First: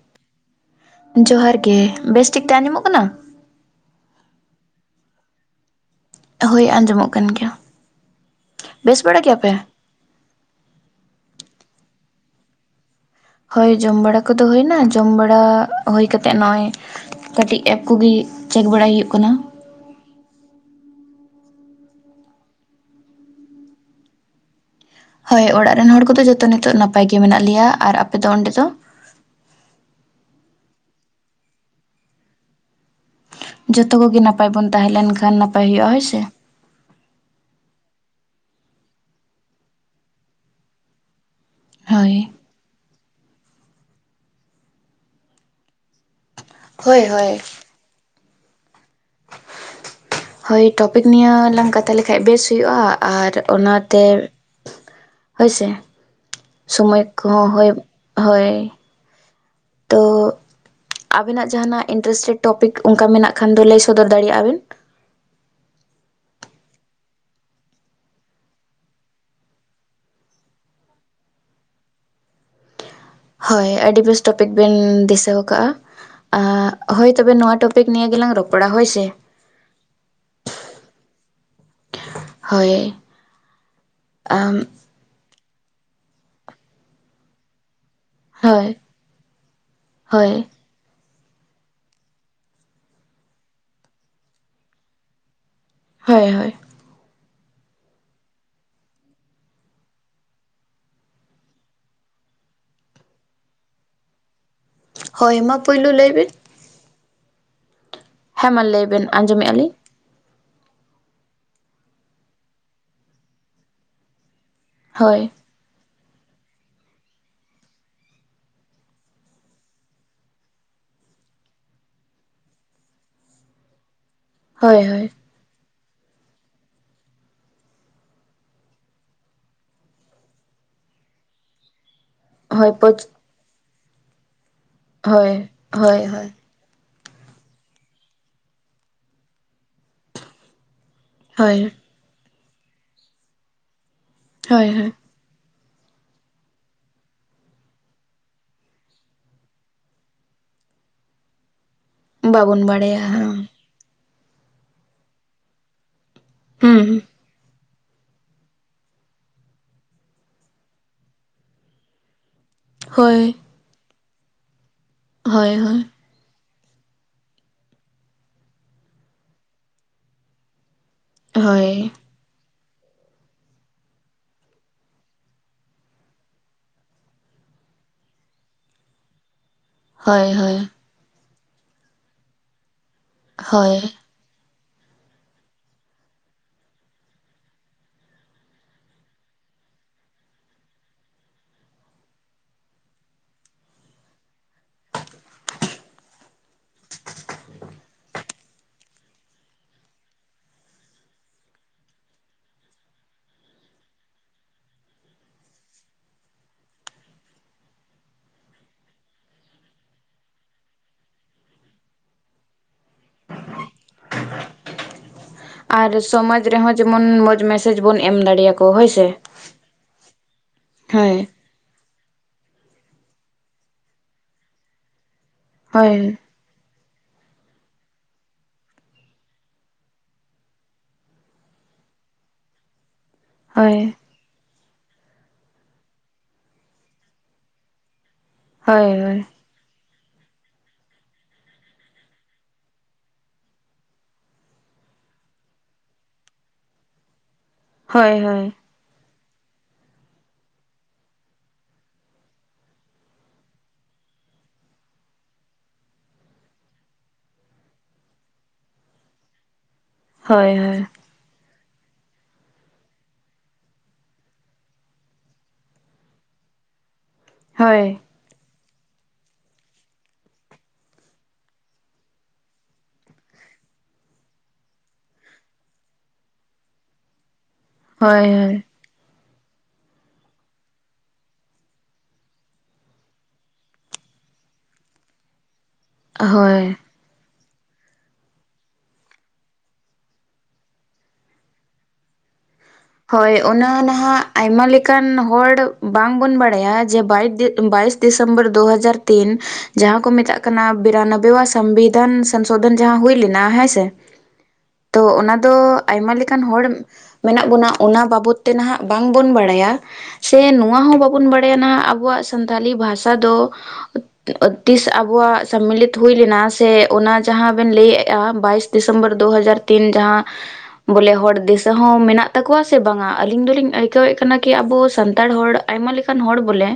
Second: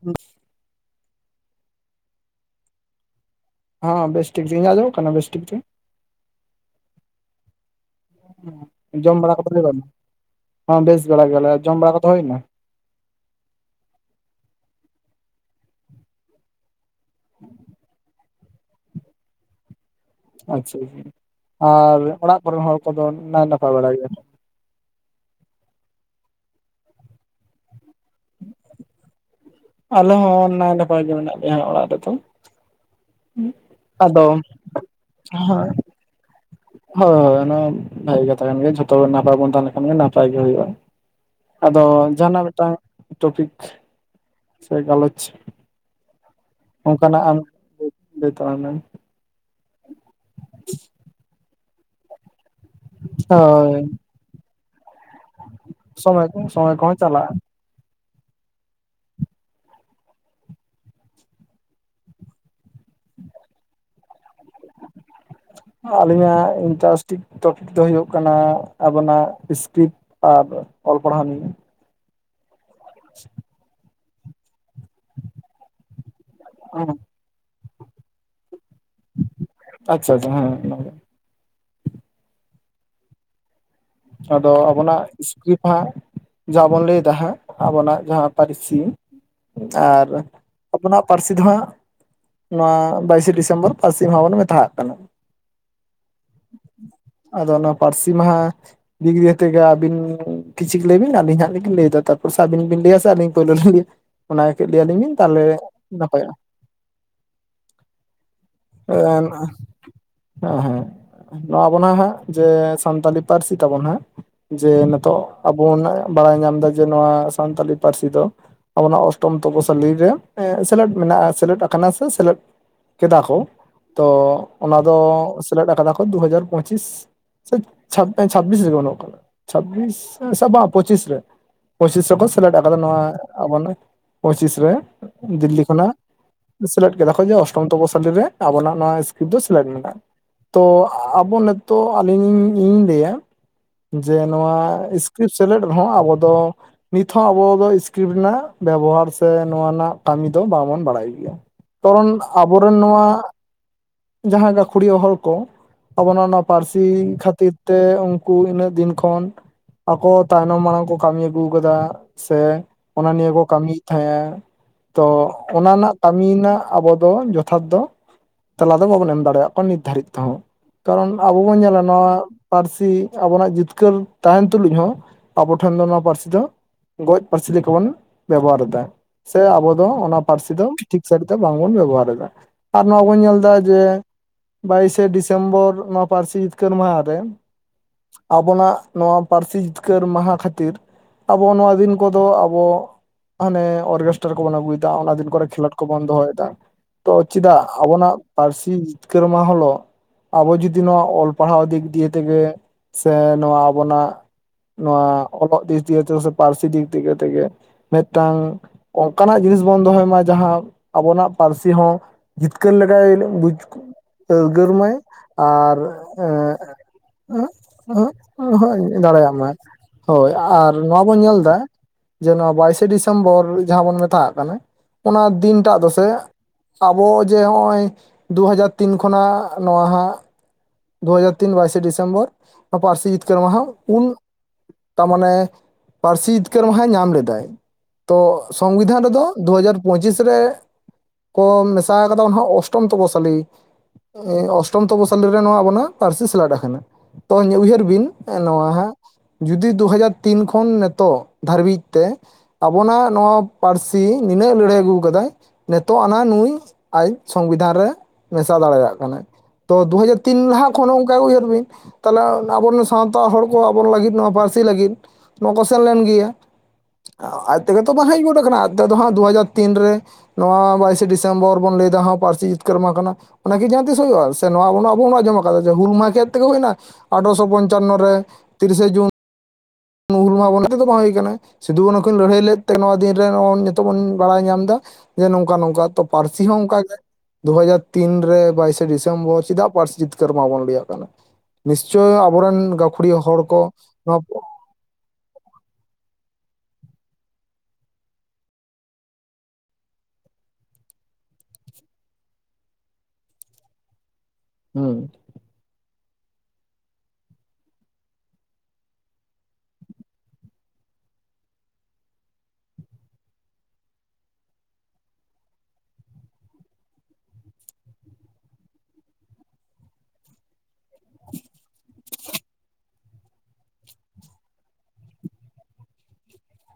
ᱦᱩᱸ ᱡᱚᱦᱟᱨᱜᱮ ᱵᱮᱥ ᱴᱷᱤᱠ ᱛᱮ ᱟᱸᱡᱚᱢᱚᱜ ᱠᱟᱱᱟ? ᱦᱮᱸ ᱵᱮᱥ ᱴᱷᱤᱠ ᱡᱤ ᱤᱧᱟᱜ ᱟᱡᱚᱢᱚᱜ ᱠᱟᱱᱟ ᱵᱮᱥ ᱴᱷᱤᱠ ᱡᱤ? ᱦᱳᱭ ᱟᱸᱡᱚᱢᱚᱜ ᱠᱟᱱ ᱜᱮᱭᱟ᱾ ᱵᱮᱥ ᱡᱚᱢ ᱵᱟᱲᱟ ᱠᱚᱛᱚ ᱜᱮᱭᱟᱯᱮ? ᱞᱟᱹᱵᱮᱱ ᱦᱚᱸ ᱵᱮᱥ ᱵᱮᱲᱟ ᱜᱮᱭᱟᱞᱮ ᱡᱚᱢ ᱵᱟᱲᱟ ᱠᱚᱫᱚ ᱦᱩᱭᱱᱟ? ᱦᱳᱭ ᱡᱚᱢ ᱵᱟᱲᱟ ᱠᱚᱫᱚ ᱦᱩᱭᱳᱱᱟ ᱡᱚᱢ ᱵᱟᱲᱟ ᱦᱩᱭ ᱠᱟᱛᱮᱫ ᱱᱚᱜᱼᱚᱭ ᱠᱟᱹᱴᱤᱡ ᱮᱯ ᱠᱚᱜᱮ ᱪᱮᱠ ᱵᱟᱲᱟᱭ ᱦᱩᱭᱩᱜ ᱠᱟᱱᱟ᱾ ᱟᱪᱪᱷᱟ ᱟᱨ ᱚᱲᱟᱜ ᱠᱚᱨᱮᱱ ᱦᱚᱲ ᱠᱚᱫᱚ ᱱᱟᱭ ᱱᱟᱯᱟᱭ ᱵᱟᱲᱟ ᱜᱮᱭᱟ ᱠᱚ? ᱦᱳᱭ ᱚᱲᱟᱜ ᱨᱮᱱ ᱦᱚᱲ ᱠᱚ ᱫᱚ ᱡᱚᱛᱚ ᱱᱤᱛᱚᱜ ᱱᱟᱯᱟᱭ ᱜᱮ ᱢᱮᱱᱟᱜ ᱞᱮᱭᱟ ᱟᱨ ᱟᱯᱮ ᱫᱚ ᱚᱸᱰᱮ ᱫᱚᱼᱼ ᱟᱞᱮ ᱦᱚᱸ ᱱᱟᱭ ᱱᱟᱯᱟᱭ ᱜᱮ ᱢᱮᱱᱟᱜ ᱞᱮᱭᱟ ᱚᱲᱟᱜ ᱨᱮ ᱫᱚᱼᱼ ᱡᱚᱛᱚ ᱠᱚ ᱜᱮ ᱱᱟᱯᱟᱭ ᱵᱚᱱ ᱛᱟᱦᱮᱸ ᱞᱮᱱ ᱠᱷᱟᱱ ᱱᱟᱯᱟᱭ ᱦᱩᱭᱩᱜᱼᱟ ᱦᱳᱭ ᱥᱮᱼᱼ ᱦᱳᱭ ᱦᱳᱭ ᱚᱱᱟ ᱵᱷᱟᱜᱤ ᱠᱟᱛᱷᱟ ᱠᱟᱱ ᱜᱮᱭᱟ ᱡᱷᱚᱛᱚ ᱵᱚ ᱱᱟᱯᱟᱭ ᱵᱚᱱ ᱛᱟᱦᱮᱸ ᱞᱮᱱ ᱠᱷᱟᱱ ᱜᱮ ᱱᱟᱯᱟᱭ ᱜᱮ ᱦᱩᱭᱩᱜᱼᱟ ᱟᱫᱚ ᱦᱳᱭ᱾ ᱡᱟᱦᱟᱱᱟᱜ ᱢᱤᱫᱴᱟᱝ ᱴᱚᱯᱤᱠ ᱥᱮ ᱜᱟᱞᱚᱪᱼᱼ ᱦᱳᱭ ᱚᱱᱠᱟᱱᱟ ᱦᱳᱭ ᱟᱢ ᱞᱟᱹᱭ ᱛᱟᱞᱟᱝ ᱢᱮ ᱦᱳᱭ ᱴᱚᱯᱤᱠ ᱱᱤᱭᱮ ᱞᱟᱝ ᱠᱟᱛᱷᱟ ᱞᱮᱠᱷᱟᱱ ᱵᱮᱥ ᱦᱩᱭᱩᱜᱼᱟ ᱟᱨ ᱚᱱᱟ ᱦᱳᱭ ᱛᱮᱼᱼ ᱦᱳᱭ ᱥᱮ ᱥᱚᱢᱚᱭ ᱠᱚ ᱥᱚᱢᱚᱭ ᱠᱚᱦᱚᱸ ᱥᱩᱢᱚᱭ ᱪᱟᱞᱟᱜᱼᱟ ᱠᱚ ᱦᱚᱸ ᱦᱳᱭ ᱦᱳᱭ ᱛᱚ ᱟᱵᱤᱱᱟᱜ ᱡᱟᱦᱱᱟᱜ ᱤᱱᱴᱟᱨᱮᱥᱴᱮᱰ ᱴᱚᱯᱤᱠ ᱚᱱᱠᱟ ᱢᱮᱱᱟᱜ ᱠᱷᱟᱱ ᱫᱚ ᱞᱟᱹᱭ ᱥᱚᱫᱚᱨ ᱫᱟᱲᱮᱭᱟᱜᱼᱟ ᱵᱤᱱ ᱟᱹᱞᱤᱧᱟᱜ ᱤᱱᱴᱟᱨᱨᱮᱥᱴᱤᱠ ᱴᱚᱯᱤᱠ ᱫᱚ ᱦᱩᱭᱩᱜ ᱠᱟᱱᱟ ᱟᱵᱚᱱᱟᱜ ᱤᱥᱯᱤᱪ ᱟᱨ ᱚᱞ ᱯᱟᱲᱦᱟᱣ ᱱᱤᱭᱮᱼᱼ [inaudible] ᱦᱳᱭ ᱟᱹᱰᱤ ᱵᱮᱥ ᱴᱚᱯᱤᱠ ᱵᱮᱱ ᱫᱤᱥᱟᱹ ᱟᱠᱟᱭᱟᱼᱟ ᱟᱸ ᱦᱮᱸ ᱦᱳᱭ ᱛᱚᱵᱮ ᱱᱚᱣᱟ ᱴᱚᱯᱤᱠ ᱱᱤᱭ ᱜᱮᱞᱟᱝ ᱨᱚᱯᱚᱲᱟ ᱦᱳᱭ ᱥᱮᱼᱼ [unintelligible] ᱦᱳᱭ ᱟᱫᱚ ᱟᱢ ᱟᱵᱚᱱᱟᱜ ᱤᱥᱠᱤᱯ ᱦᱟᱸᱜ ᱡᱟ ᱵᱚᱱ ᱞᱟᱹᱭ ᱮᱫᱟ ᱦᱟᱸᱜ ᱟᱵᱚᱱᱟᱜ ᱡᱟᱦᱟᱸᱼᱼ ᱦᱳᱭ ᱯᱟᱹᱨᱥᱤ ᱟᱨ ᱦᱳᱭ ᱟᱵᱚᱱᱟᱜ ᱯᱟᱹᱨᱥᱤ ᱫᱚ ᱦᱟᱸᱜᱼᱼ ᱱᱚᱣᱟ ᱵᱟᱭᱥᱤ [unintelligible] ᱫᱚ ᱯᱟᱹᱨᱥᱤ ᱢᱟᱦᱟ ᱵᱚᱱ ᱢᱮᱛᱟᱜ ᱠᱟᱱᱟ ᱦᱳᱭ ᱦᱳᱭ ᱟᱫᱚ ᱚᱱᱟ ᱯᱟᱹᱨᱥᱤ ᱢᱟᱦᱟᱼᱼ ᱫᱤᱜ ᱫᱤᱭᱮ ᱛᱮ ᱜᱮ ᱟᱹᱵᱤᱱ ᱠᱤᱪᱷᱩ ᱞᱟᱹᱭ ᱵᱤᱱ ᱟᱹᱞᱤᱧ ᱦᱚᱞᱤᱧ ᱞᱟᱹᱭᱟ ᱛᱟᱨᱯᱚᱨ ᱥᱮ ᱟᱹᱵᱤᱱ ᱵᱤᱱ ᱞᱟᱹᱭᱟ ᱥᱮ ᱟᱹᱞᱤᱧ ᱯᱳᱭᱞᱳ ᱞᱤᱧ ᱞᱟᱹᱭᱟ ᱚᱱᱟ ᱜᱮ ᱠᱟᱹᱡ ᱞᱟ. ᱭ ᱟᱞᱤᱧ ᱵᱤᱱ ᱦᱳᱭ ᱛᱟᱦᱚᱞᱮ ᱢᱟ ᱯᱳᱭᱞᱳ ᱞᱟᱹᱭ ᱵᱮᱱ ᱱᱟᱯᱟᱭᱚᱜᱼᱟ ᱦᱮᱸ ᱢᱟ ᱞᱟᱹᱭ [unintelligible] ᱵᱮᱱ ᱦᱮᱸ ᱟᱸᱡᱚᱢᱮᱫᱼᱟ ᱞᱤᱧ ᱦᱮᱸ ᱱᱚᱣᱟ ᱟᱵᱚᱱᱟ ᱦᱟᱸᱜ ᱡᱮ ᱥᱟᱱᱛᱟᱞᱤ ᱯᱟᱹᱨᱥᱤ ᱛᱟᱵᱚᱱ ᱦᱟᱸᱜᱼᱼ ᱡᱮ ᱱᱤᱛᱚᱜ ᱦᱳᱭ ᱟᱵᱚ ᱚᱱᱟ ᱵᱟᱲᱟᱭ ᱧᱟᱢ ᱮᱫᱟ ᱡᱮ ᱱᱚᱣᱟ ᱥᱟᱱᱛᱟᱞᱤ ᱯᱟᱹᱨᱥᱤ ᱫᱚᱼᱼ ᱟᱵᱚᱱᱟᱜ ᱚᱥᱴᱚᱢ ᱛᱚᱯᱚ ᱥᱟᱞᱤᱨᱮ ᱥᱮᱞᱮᱫ ᱢᱮᱱᱟᱭᱼᱟ ᱥᱮᱞᱮᱫ ᱟᱠᱟᱱᱟ ᱥᱮ ᱥᱮᱞᱮᱫᱼᱼ ᱠᱮᱫᱟ ᱠᱚ ᱛᱚ ᱦᱳᱭ ᱚᱱᱟ ᱫᱚ ᱦᱳᱭ ᱥᱮᱞᱮᱫ ᱟᱠᱟᱫᱟ ᱠᱚ ᱫᱩ ᱦᱟᱡᱟᱨ ᱯᱚᱸᱪᱤᱥ ᱥᱮᱼᱼ ᱪᱷᱟᱵᱵᱤᱥ ᱨᱮ [unintelligible] ᱠᱟᱱᱟ ᱪᱷᱟᱵᱤᱥ ᱥᱮ ᱵᱟᱝ ᱯᱚᱸᱪᱤᱥ ᱨᱮ ᱯᱚᱸᱪᱤᱥ ᱨᱮ ᱠᱚᱼᱼ ᱥᱮᱞᱮᱫ ᱦᱳᱭ ᱟᱠᱟᱫᱟ ᱯᱚᱪ ᱱᱚᱣᱟ ᱟᱵᱚᱱᱟ ᱯᱚᱸᱪᱤᱥ ᱨᱮ ᱦᱳᱭ ᱫᱤᱞᱞᱤ ᱠᱷᱚᱱᱟᱜ ᱦᱳᱭ ᱦᱳᱭ ᱥᱮᱞᱮᱫ ᱠᱮᱫᱟ ᱠᱚ ᱡᱮ ᱚᱥᱴᱚᱢ ᱛᱚᱯᱚ ᱥᱟᱞᱤᱨ ᱨᱮ ᱟᱵᱚᱱᱟᱜ ᱱᱚᱣᱟ ᱤᱥᱠᱤᱯᱚ ᱫᱚ ᱥᱮᱞᱮᱫ ᱢᱮᱱᱟᱭᱼᱟ ᱛᱚ ᱟᱵᱚ ᱦᱳᱭ ᱱᱤᱛᱚᱜ ᱟᱞᱤᱧ ᱤᱧ ᱞᱟᱹᱭᱟ ᱡᱮ ᱱᱚᱣᱟ ᱦᱳᱭ ᱦᱳᱭ ᱥᱼᱼ [unintelligible] ᱥᱮᱞᱮᱫ ᱨᱮᱦᱚᱸ ᱟᱵᱚ ᱫᱚᱼᱼ ᱱᱤᱛ ᱦᱚᱸ ᱟᱵᱚ ᱫᱚ ᱤᱥᱠᱤᱨᱤᱯ ᱨᱮᱱᱟᱜ ᱵᱮᱵᱚᱦᱟᱨ ᱥᱮ ᱱᱚᱣᱟ ᱨᱮᱱᱟᱜ ᱠᱟᱹᱢᱤ ᱫᱚ ᱵᱟᱵᱚᱱ ᱵᱟᱲᱟᱭ ᱜᱮᱭᱟ [unintelligible] ᱟᱵᱚ ᱵᱟᱵᱚᱱ ᱨᱮᱱ ᱵᱟᱲᱟᱭᱟ ᱱᱚᱣᱟᱼᱼ ᱦᱳᱭ ᱡᱟᱦᱟᱸ ᱜᱟᱠᱷᱩᱲᱤᱭᱟᱹ ᱦᱚᱲ ᱠᱚ ᱟᱵᱚᱱᱟᱜ ᱱᱚᱣᱟ ᱯᱟᱹᱨᱥᱤ ᱠᱷᱟᱹᱛᱤᱨ ᱛᱮᱼᱼ ᱩᱱᱠᱩ ᱤᱱᱟᱹᱜ ᱫᱤᱱ ᱠᱷᱚᱱ ᱟᱠᱚ ᱛᱟᱭᱱᱚᱢ ᱢᱟᱲᱟᱝ ᱠᱚ ᱠᱟᱹᱢᱤ ᱟᱹᱜᱩ ᱟᱠᱟᱫᱟ ᱥᱮᱼᱼ ᱚᱱᱟ ᱦᱳᱭ ᱱᱤᱭᱮ ᱠᱚ ᱠᱟᱹᱢᱤᱭ ᱮᱫ ᱛᱟᱦᱮᱸ ᱛᱚ ᱦᱳᱭ ᱚᱱᱟ ᱦᱳᱭ ᱨᱮᱱᱟᱜ ᱠᱟᱹᱢᱤ ᱨᱮᱱᱟᱜ ᱟᱵᱚ ᱫᱚ ᱡᱚᱛᱷᱟᱛ ᱫᱚ ᱛᱮᱞᱟ ᱫᱚ ᱵᱟᱵᱚᱱ ᱮᱢ ᱫᱟᱲᱮᱭᱟᱜ ᱠᱚᱣᱟ ᱱᱤᱛ ᱫᱷᱟᱹᱨᱤᱡ ᱛᱮ ᱦᱚᱸ ᱠᱟᱨᱚᱱ ᱟᱵᱚ ᱵᱚᱱ ᱦᱳᱭ ᱧᱮᱞᱟ ᱱᱚᱣᱟ ᱯᱟᱹᱨᱥᱤᱼᱼ ᱯᱟᱹᱨᱥᱤ ᱟᱵᱚᱱᱟᱜ ᱡᱤᱛᱠᱟᱹᱨ ᱛᱟᱦᱮᱱ ᱛᱩᱞᱩᱡ ᱦᱚᱸ ᱟᱵᱚ ᱴᱷᱮᱱ ᱫᱚ ᱱᱚᱣᱟ ᱯᱟᱹᱨᱥᱤ ᱫᱚᱼᱼ ᱜᱚᱡ ᱯᱟᱹᱨᱥᱤ ᱞᱮᱠᱟ ᱵᱚᱱ ᱵᱮᱵᱚᱦᱟᱨ ᱮᱫᱟ ᱥᱮ ᱟᱵᱚᱼᱼ ᱛᱚ ᱚᱱᱟ ᱦᱳᱭ ᱯᱟᱹᱨᱥᱤ ᱦᱳᱭ ᱫᱚ ᱴᱷᱤᱠ ᱥᱟᱦᱤᱡ ᱛᱮ ᱵᱟᱝ ᱵᱚᱱ ᱵᱮᱵᱚᱦᱟᱨ ᱮᱫᱟ ᱟᱨ ᱱᱚᱣᱟ ᱵᱚᱱ ᱧᱮᱞ ᱮᱫᱟ ᱦᱳᱭ ᱡᱮ, ᱵᱟᱭᱤᱥᱮ ᱰᱤᱥᱮᱢᱵᱚᱨ ᱱᱚᱣᱟ ᱯᱟᱹᱨᱥᱤ ᱡᱤᱛᱠᱟᱹᱨ ᱢᱟᱦᱟ ᱨᱮᱼᱼ ᱟᱵᱚᱱᱟᱜ ᱱᱚᱣᱟ ᱯᱟᱹᱨᱥᱤ ᱡᱤᱛᱠᱟᱹᱨ ᱢᱟᱦᱟ ᱠᱷᱟᱹᱛᱤᱨᱼᱼ ᱟᱵᱚ ᱱᱚᱣᱟ ᱫᱤᱱ ᱠᱚᱫᱚ ᱟᱵᱚ ᱦᱟᱸᱱᱮ ᱚᱨᱠᱮᱥᱴᱨᱟ ᱠᱚ ᱵᱚᱱ ᱟᱹᱜᱩᱭᱮᱫᱟ ᱚᱱᱟᱫᱤᱱ ᱠᱚᱨᱮ ᱠᱷᱮᱞᱞᱚᱰ ᱠᱚᱵᱚᱱ ᱫᱚᱦᱚᱭ ᱫᱟ, ᱛᱚ ᱪᱤᱫᱟᱜ ᱟᱵᱚᱱᱟᱜ ᱯᱟᱹᱨᱥᱤ ᱡᱤᱛᱠᱟᱹᱨ ᱢᱟᱦᱟ ᱦᱤᱞᱳᱜ ᱟᱵᱚ ᱡᱩᱫᱤ ᱱᱚᱣᱟ ᱚᱞ ᱯᱟᱲᱦᱟᱣ ᱫᱤᱠ ᱫᱤᱭᱮ ᱛᱮᱜᱮ ᱥᱮ ᱱᱚᱣᱟ ᱟᱵᱚᱱᱟᱜ ᱱᱚᱣᱟ ᱚᱞᱚᱜ ᱫᱤᱠ ᱫᱤᱭᱮ ᱛᱮᱜᱮ ᱥᱮ ᱯᱟᱹᱨᱥᱤ ᱫᱤᱠ ᱫᱤᱭᱮ ᱛᱷᱮᱜᱮ ᱢᱤᱫᱴᱟᱝ ᱚᱝᱠᱟᱱᱟᱜ ᱡᱤᱱᱤᱥ ᱵᱚᱱ ᱫᱚᱦᱚᱭ ᱢᱟ ᱡᱟᱦᱟᱸ ᱟᱵᱚᱱᱟᱜ ᱯᱟᱹᱨᱥᱤ ᱦᱚᱸ ᱡᱤᱛᱠᱟᱹᱨ ᱞᱮᱠᱟᱭ ᱵᱩᱡ ᱟᱹᱨ ᱜᱟᱹᱨ ᱢᱟᱹᱭ ᱟᱨ ᱥᱚᱢᱟᱡᱽ ᱮᱸᱜ ᱨᱮᱦᱚᱸ ᱡᱮᱢᱚᱱ ᱢᱚᱡᱽ ᱢᱮᱥᱮᱡᱽ ᱵᱚᱱ ᱮᱢ [unintelligible] ᱫᱟᱲᱮᱭᱟᱠᱚ ᱦᱳᱭ ᱥᱮ ᱫᱟᱲᱮᱭᱟᱜ ᱢᱟᱭ᱾ ᱦᱳᱭ ᱟᱨ ᱱᱚᱣᱟ ᱵᱚᱱ ᱦᱳᱭ ᱧᱮᱞ ᱫᱟ ᱡᱮ ᱱᱚᱣᱟ ᱵᱟᱭᱤᱥᱮ ᱰᱤᱥᱮᱢᱵᱚᱨ ᱡᱟᱦᱟᱸ ᱵᱚᱱ ᱢᱮᱛᱟᱜ ᱠᱟᱱᱟ ᱚᱱᱟ ᱫᱤᱱᱴᱟᱜ ᱫᱚᱥᱮ ᱦᱳᱭ ᱟᱵᱚ ᱡᱮ ᱦᱚᱸᱜᱼᱚᱭ ᱫᱩ ᱦᱟᱡᱟᱨ ᱛᱤᱱ ᱠᱷᱚᱱᱟᱜ ᱱᱚᱣᱟ ᱦᱟᱸᱜ ᱫᱩ ᱦᱟᱡᱟᱨ ᱛᱤᱱ ᱵᱟᱭᱤᱥᱮ ᱰᱤᱥᱢᱵᱚᱨ ᱯᱟᱨᱥᱤ ᱡᱤᱛᱠᱟᱹᱨ ᱢᱟᱦᱟ ᱦᱳᱭ ᱩᱱ ᱛᱟᱢᱟᱱᱮ ᱯᱟᱹᱨᱥᱤ ᱡᱤᱛᱠᱟᱹᱨ ᱢᱟᱦᱟᱭ ᱧᱟᱢ ᱞᱮᱫᱟᱭ, ᱛᱚ ᱦᱳᱭ ᱥᱚᱝᱵᱤᱫᱷᱟᱱ ᱨᱮᱫᱚ ᱫᱩᱦᱡᱟᱨ ᱯᱚᱸᱪᱤᱥ ᱨᱮ ᱠᱚ ᱢᱮᱥᱟ ᱠᱟᱫᱟ ᱦᱟᱸᱜ ᱚᱥᱴᱚᱢ ᱛᱚᱯᱚ ᱥᱟᱞᱤ ᱚᱥᱴᱚᱢ ᱛᱚᱯᱚ ᱥᱟᱞᱤ ᱱᱚᱣᱟ ᱟᱵᱚᱱᱟᱜ ᱯᱟᱹᱨᱥᱤ ᱥᱮᱞᱮᱫ ᱠᱟᱱᱟ ᱛᱚ ᱩᱭᱦᱟᱹᱨ ᱵᱤᱱ ᱦᱳᱭ ᱦᱳᱭ ᱦᱳᱭ ᱱᱚᱣᱟ ᱦᱟᱸᱜ ᱡᱩᱫᱤ ᱫᱩ ᱦᱟᱡᱟᱨ ᱛᱤᱱ ᱠᱷᱚᱱ ᱱᱤᱛᱚᱜ ᱫᱷᱟᱹᱨᱵᱤᱡ ᱛᱮ ᱟᱵᱚᱱᱟᱜ ᱱᱚᱣᱟ ᱯᱟᱹᱨᱥᱤ ᱱᱤᱱᱟᱹᱜ ᱞᱟᱹᱲᱦᱟᱹᱭ ᱟᱹᱜᱩ ᱠᱟᱫᱟᱭ ᱱᱤᱛᱚᱜ ᱟᱱᱟ ᱱᱩᱭ ᱟᱭᱤᱡ ᱥᱚᱝᱵᱤᱫᱷᱟᱱ ᱨᱮ ᱢᱮᱥᱟ ᱫᱟᱲᱮᱭᱟᱜ ᱠᱟᱱᱟᱭ ᱛᱚ ᱫᱩ ᱦᱟᱡᱟᱨ ᱛᱤᱱ ᱦᱳᱭ ᱦᱳᱭ ᱞᱟᱦᱟ ᱠᱷᱚᱱ ᱦᱚᱸ ᱚᱝᱠᱟ ᱩᱭᱦᱟᱹᱨ ᱵᱤᱱ ᱛᱟᱦᱚᱞᱮ ᱟᱵᱚᱨᱮᱱ ᱥᱟᱶᱛᱟ ᱦᱚᱲ ᱠᱚ ᱟᱵᱚ ᱞᱟᱹᱜᱤᱫ ᱱᱚᱣᱟ ᱯᱟᱹᱨᱥᱤ ᱞᱟᱹᱜᱤᱫ ᱱᱚᱣᱟ ᱠᱚ ᱥᱮᱱ ᱞᱮᱱ ᱜᱮᱭᱟ, ᱟᱡ ᱛᱮᱜᱮ ᱛᱚ ᱦᱳᱭ ᱵᱟᱝ ᱦᱮᱡ ᱜᱚᱫ ᱠᱟᱱᱟ ᱟᱡ ᱱᱤᱛᱚᱜ ᱫᱚ ᱦᱟᱸᱜ ᱫᱩ ᱦᱟᱡᱟᱨ ᱛᱤᱱ ᱨᱮ ᱱᱚᱣᱟ ᱵᱟᱭᱤᱥᱮ ᱰᱤᱥᱮᱢᱵᱚᱨ ᱵᱚᱱ ᱞᱟᱹᱭᱫᱟ ᱦᱟᱸ ᱯᱟᱹᱨᱥᱤ ᱡᱤᱛᱠᱟᱹᱨ ᱢᱟᱦᱟ ᱠᱟᱱᱟ ᱚᱱᱟᱜᱮ ᱡᱟᱦᱟᱸ ᱛᱤᱥ ᱦᱩᱭᱩᱜᱼᱟ ᱥᱮ ᱱᱚᱣᱟ ᱟᱵᱚᱱᱟᱜ ᱟᱵᱚ ᱵᱚ ᱟᱸᱡᱚᱢ ᱠᱟᱫᱟ ᱡᱮ ᱦᱩᱞ ᱢᱟᱦᱟ ᱪᱮᱛ ᱛᱮᱜᱮ ᱦᱩᱭᱱᱟ ᱟᱴᱷᱚᱥᱚ ᱯᱚᱧᱪᱟᱱᱱᱚ ᱨᱮ ᱦᱳᱭ ᱛᱤᱨᱤᱥᱮ ᱡᱩᱱ ᱦᱩᱞ ᱢᱟᱵᱚᱱ ᱮᱢᱱᱤ ᱛᱮᱫᱚ ᱵᱟᱝ ᱦᱩᱭ ᱠᱟᱱᱟ ᱥᱤᱫᱩᱠᱟᱹᱱᱦᱩ ᱠᱩᱧ ᱞᱟᱹᱲᱦᱟᱹᱭ ᱞᱮᱫ ᱛᱮ ᱱᱚᱣᱟ ᱫᱤᱱ ᱨᱮ ᱱᱤᱛᱚᱜ ᱵᱚᱱ ᱵᱟᱲᱟᱭ ᱧᱟᱢ ᱫᱟ ᱡᱮ ᱱᱚᱝᱠᱟ ᱱᱚᱝᱠᱟ ᱛᱚ ᱯᱟᱹᱨᱥᱤ ᱦᱚᱸ ᱦᱳᱭ ᱚᱝᱠᱟ ᱜᱮ ᱫᱩ ᱦᱟᱡᱟᱨ ᱛᱤᱱ ᱨᱮ ᱵᱟᱭᱤᱥᱮ ᱰᱤᱥᱮᱢᱵᱚᱨ ᱪᱮᱫᱟᱜ ᱯᱟᱹᱨᱥᱤ ᱡᱤᱛᱠᱟᱹᱨ ᱢᱟᱵᱚᱱ ᱞᱟᱹᱭᱟᱜ ᱠᱟᱱᱟ? ᱱᱤᱥᱪᱳᱭ ᱟᱵᱚᱨᱮᱱ ᱜᱟ ᱦᱳᱭ ᱚᱱᱟ ᱱᱟᱦᱟᱸᱜ ᱟᱭᱢᱟ ᱞᱮ ᱠᱟᱱ ᱦᱚᱲ ᱵᱟᱝᱵᱚᱱ ᱵᱟᱲᱟᱭᱟ ᱡᱮ ᱵᱟᱭᱤᱴ ᱵᱟᱭᱤᱥ ᱰᱤᱥᱮᱢᱵᱚᱨ ᱫᱩ ᱦᱟᱡᱟᱨ ᱛᱤᱱ ᱡᱟᱦᱟᱸ ᱠᱚ ᱢᱮᱛᱟᱜ ᱠᱟᱱᱟ ᱵᱤᱨᱟᱱᱚᱵᱵᱚᱣᱟᱜ ᱥᱚᱝᱵᱤᱫᱷᱟᱱ ᱥᱚᱝᱥᱳᱫᱷᱚᱱ ᱡᱟᱦᱟᱸ ᱦᱩᱭ ᱞᱮᱱᱟ ᱦᱮᱸᱥᱮ? ᱦᱩᱲᱩ ᱨᱚᱦᱚᱭ ᱥᱮᱱᱚᱜ ᱟᱭᱩᱜ ᱠᱟᱱᱟ. ᱛᱚ ᱚᱱᱟ ᱫᱚ ᱟᱭᱢᱟ ᱞᱮᱠᱟᱱ ᱦᱚᱲ ᱢᱮᱱᱟᱜ ᱵᱚᱱᱟ ᱚᱱᱟ ᱵᱟᱵᱚᱫ ᱛᱮ ᱱᱟᱦᱟᱸᱜ ᱵᱟᱝᱵᱚᱱ ᱵᱟᱲᱟᱭᱟ᱾ ᱥᱮ ᱱᱚᱶᱟ ᱦᱚᱸ ᱵᱟᱵᱚᱱ ᱵᱟᱲᱟᱭᱟ ᱱᱚᱣᱟ ᱟᱵᱚᱣᱟᱜ ᱥᱟᱱᱛᱟᱞᱤ ᱵᱷᱟᱥᱟ ᱫᱚ ᱛᱤᱥ ᱟᱵᱚᱣᱟᱜ ᱥᱚᱢᱢᱤᱞᱤᱛ ᱦᱩᱭ ᱞᱮᱱᱟ ᱥᱮ ᱚᱱᱟ ᱡᱟᱦᱟᱸ ᱵᱮᱱ ᱞᱟᱹᱭᱮᱜᱼᱟ ᱵᱟᱭᱤᱥ ᱰᱤᱥᱮᱢᱵᱚᱨ ᱫᱩᱦᱟᱡᱟᱨ ᱛᱤᱱ ᱡᱟᱦᱟᱸ ᱛᱤᱱ ᱜᱚᱴᱮᱝ ᱠᱷᱮᱛ ᱛᱟᱢ ᱵᱚᱞᱮ ᱦᱚᱲ ᱫᱤᱥᱟᱹ ᱦᱚᱸ ᱢᱮᱱᱟᱜ ᱛᱟᱠᱚᱣᱟ ᱥᱮ ᱵᱟᱝᱟ ᱟᱹᱞᱤᱧ ᱫᱚᱞᱤᱧ ᱟᱹᱭᱠᱟᱹᱣᱮᱜ ᱠᱟᱱᱟ ᱠᱤ ᱟᱵᱚ ᱥᱟᱱᱛᱟᱲ ᱦᱚᱲ ᱟᱭᱢᱟ ᱞᱮᱠᱟᱱ ᱦᱚᱲ ᱵᱚᱞᱮ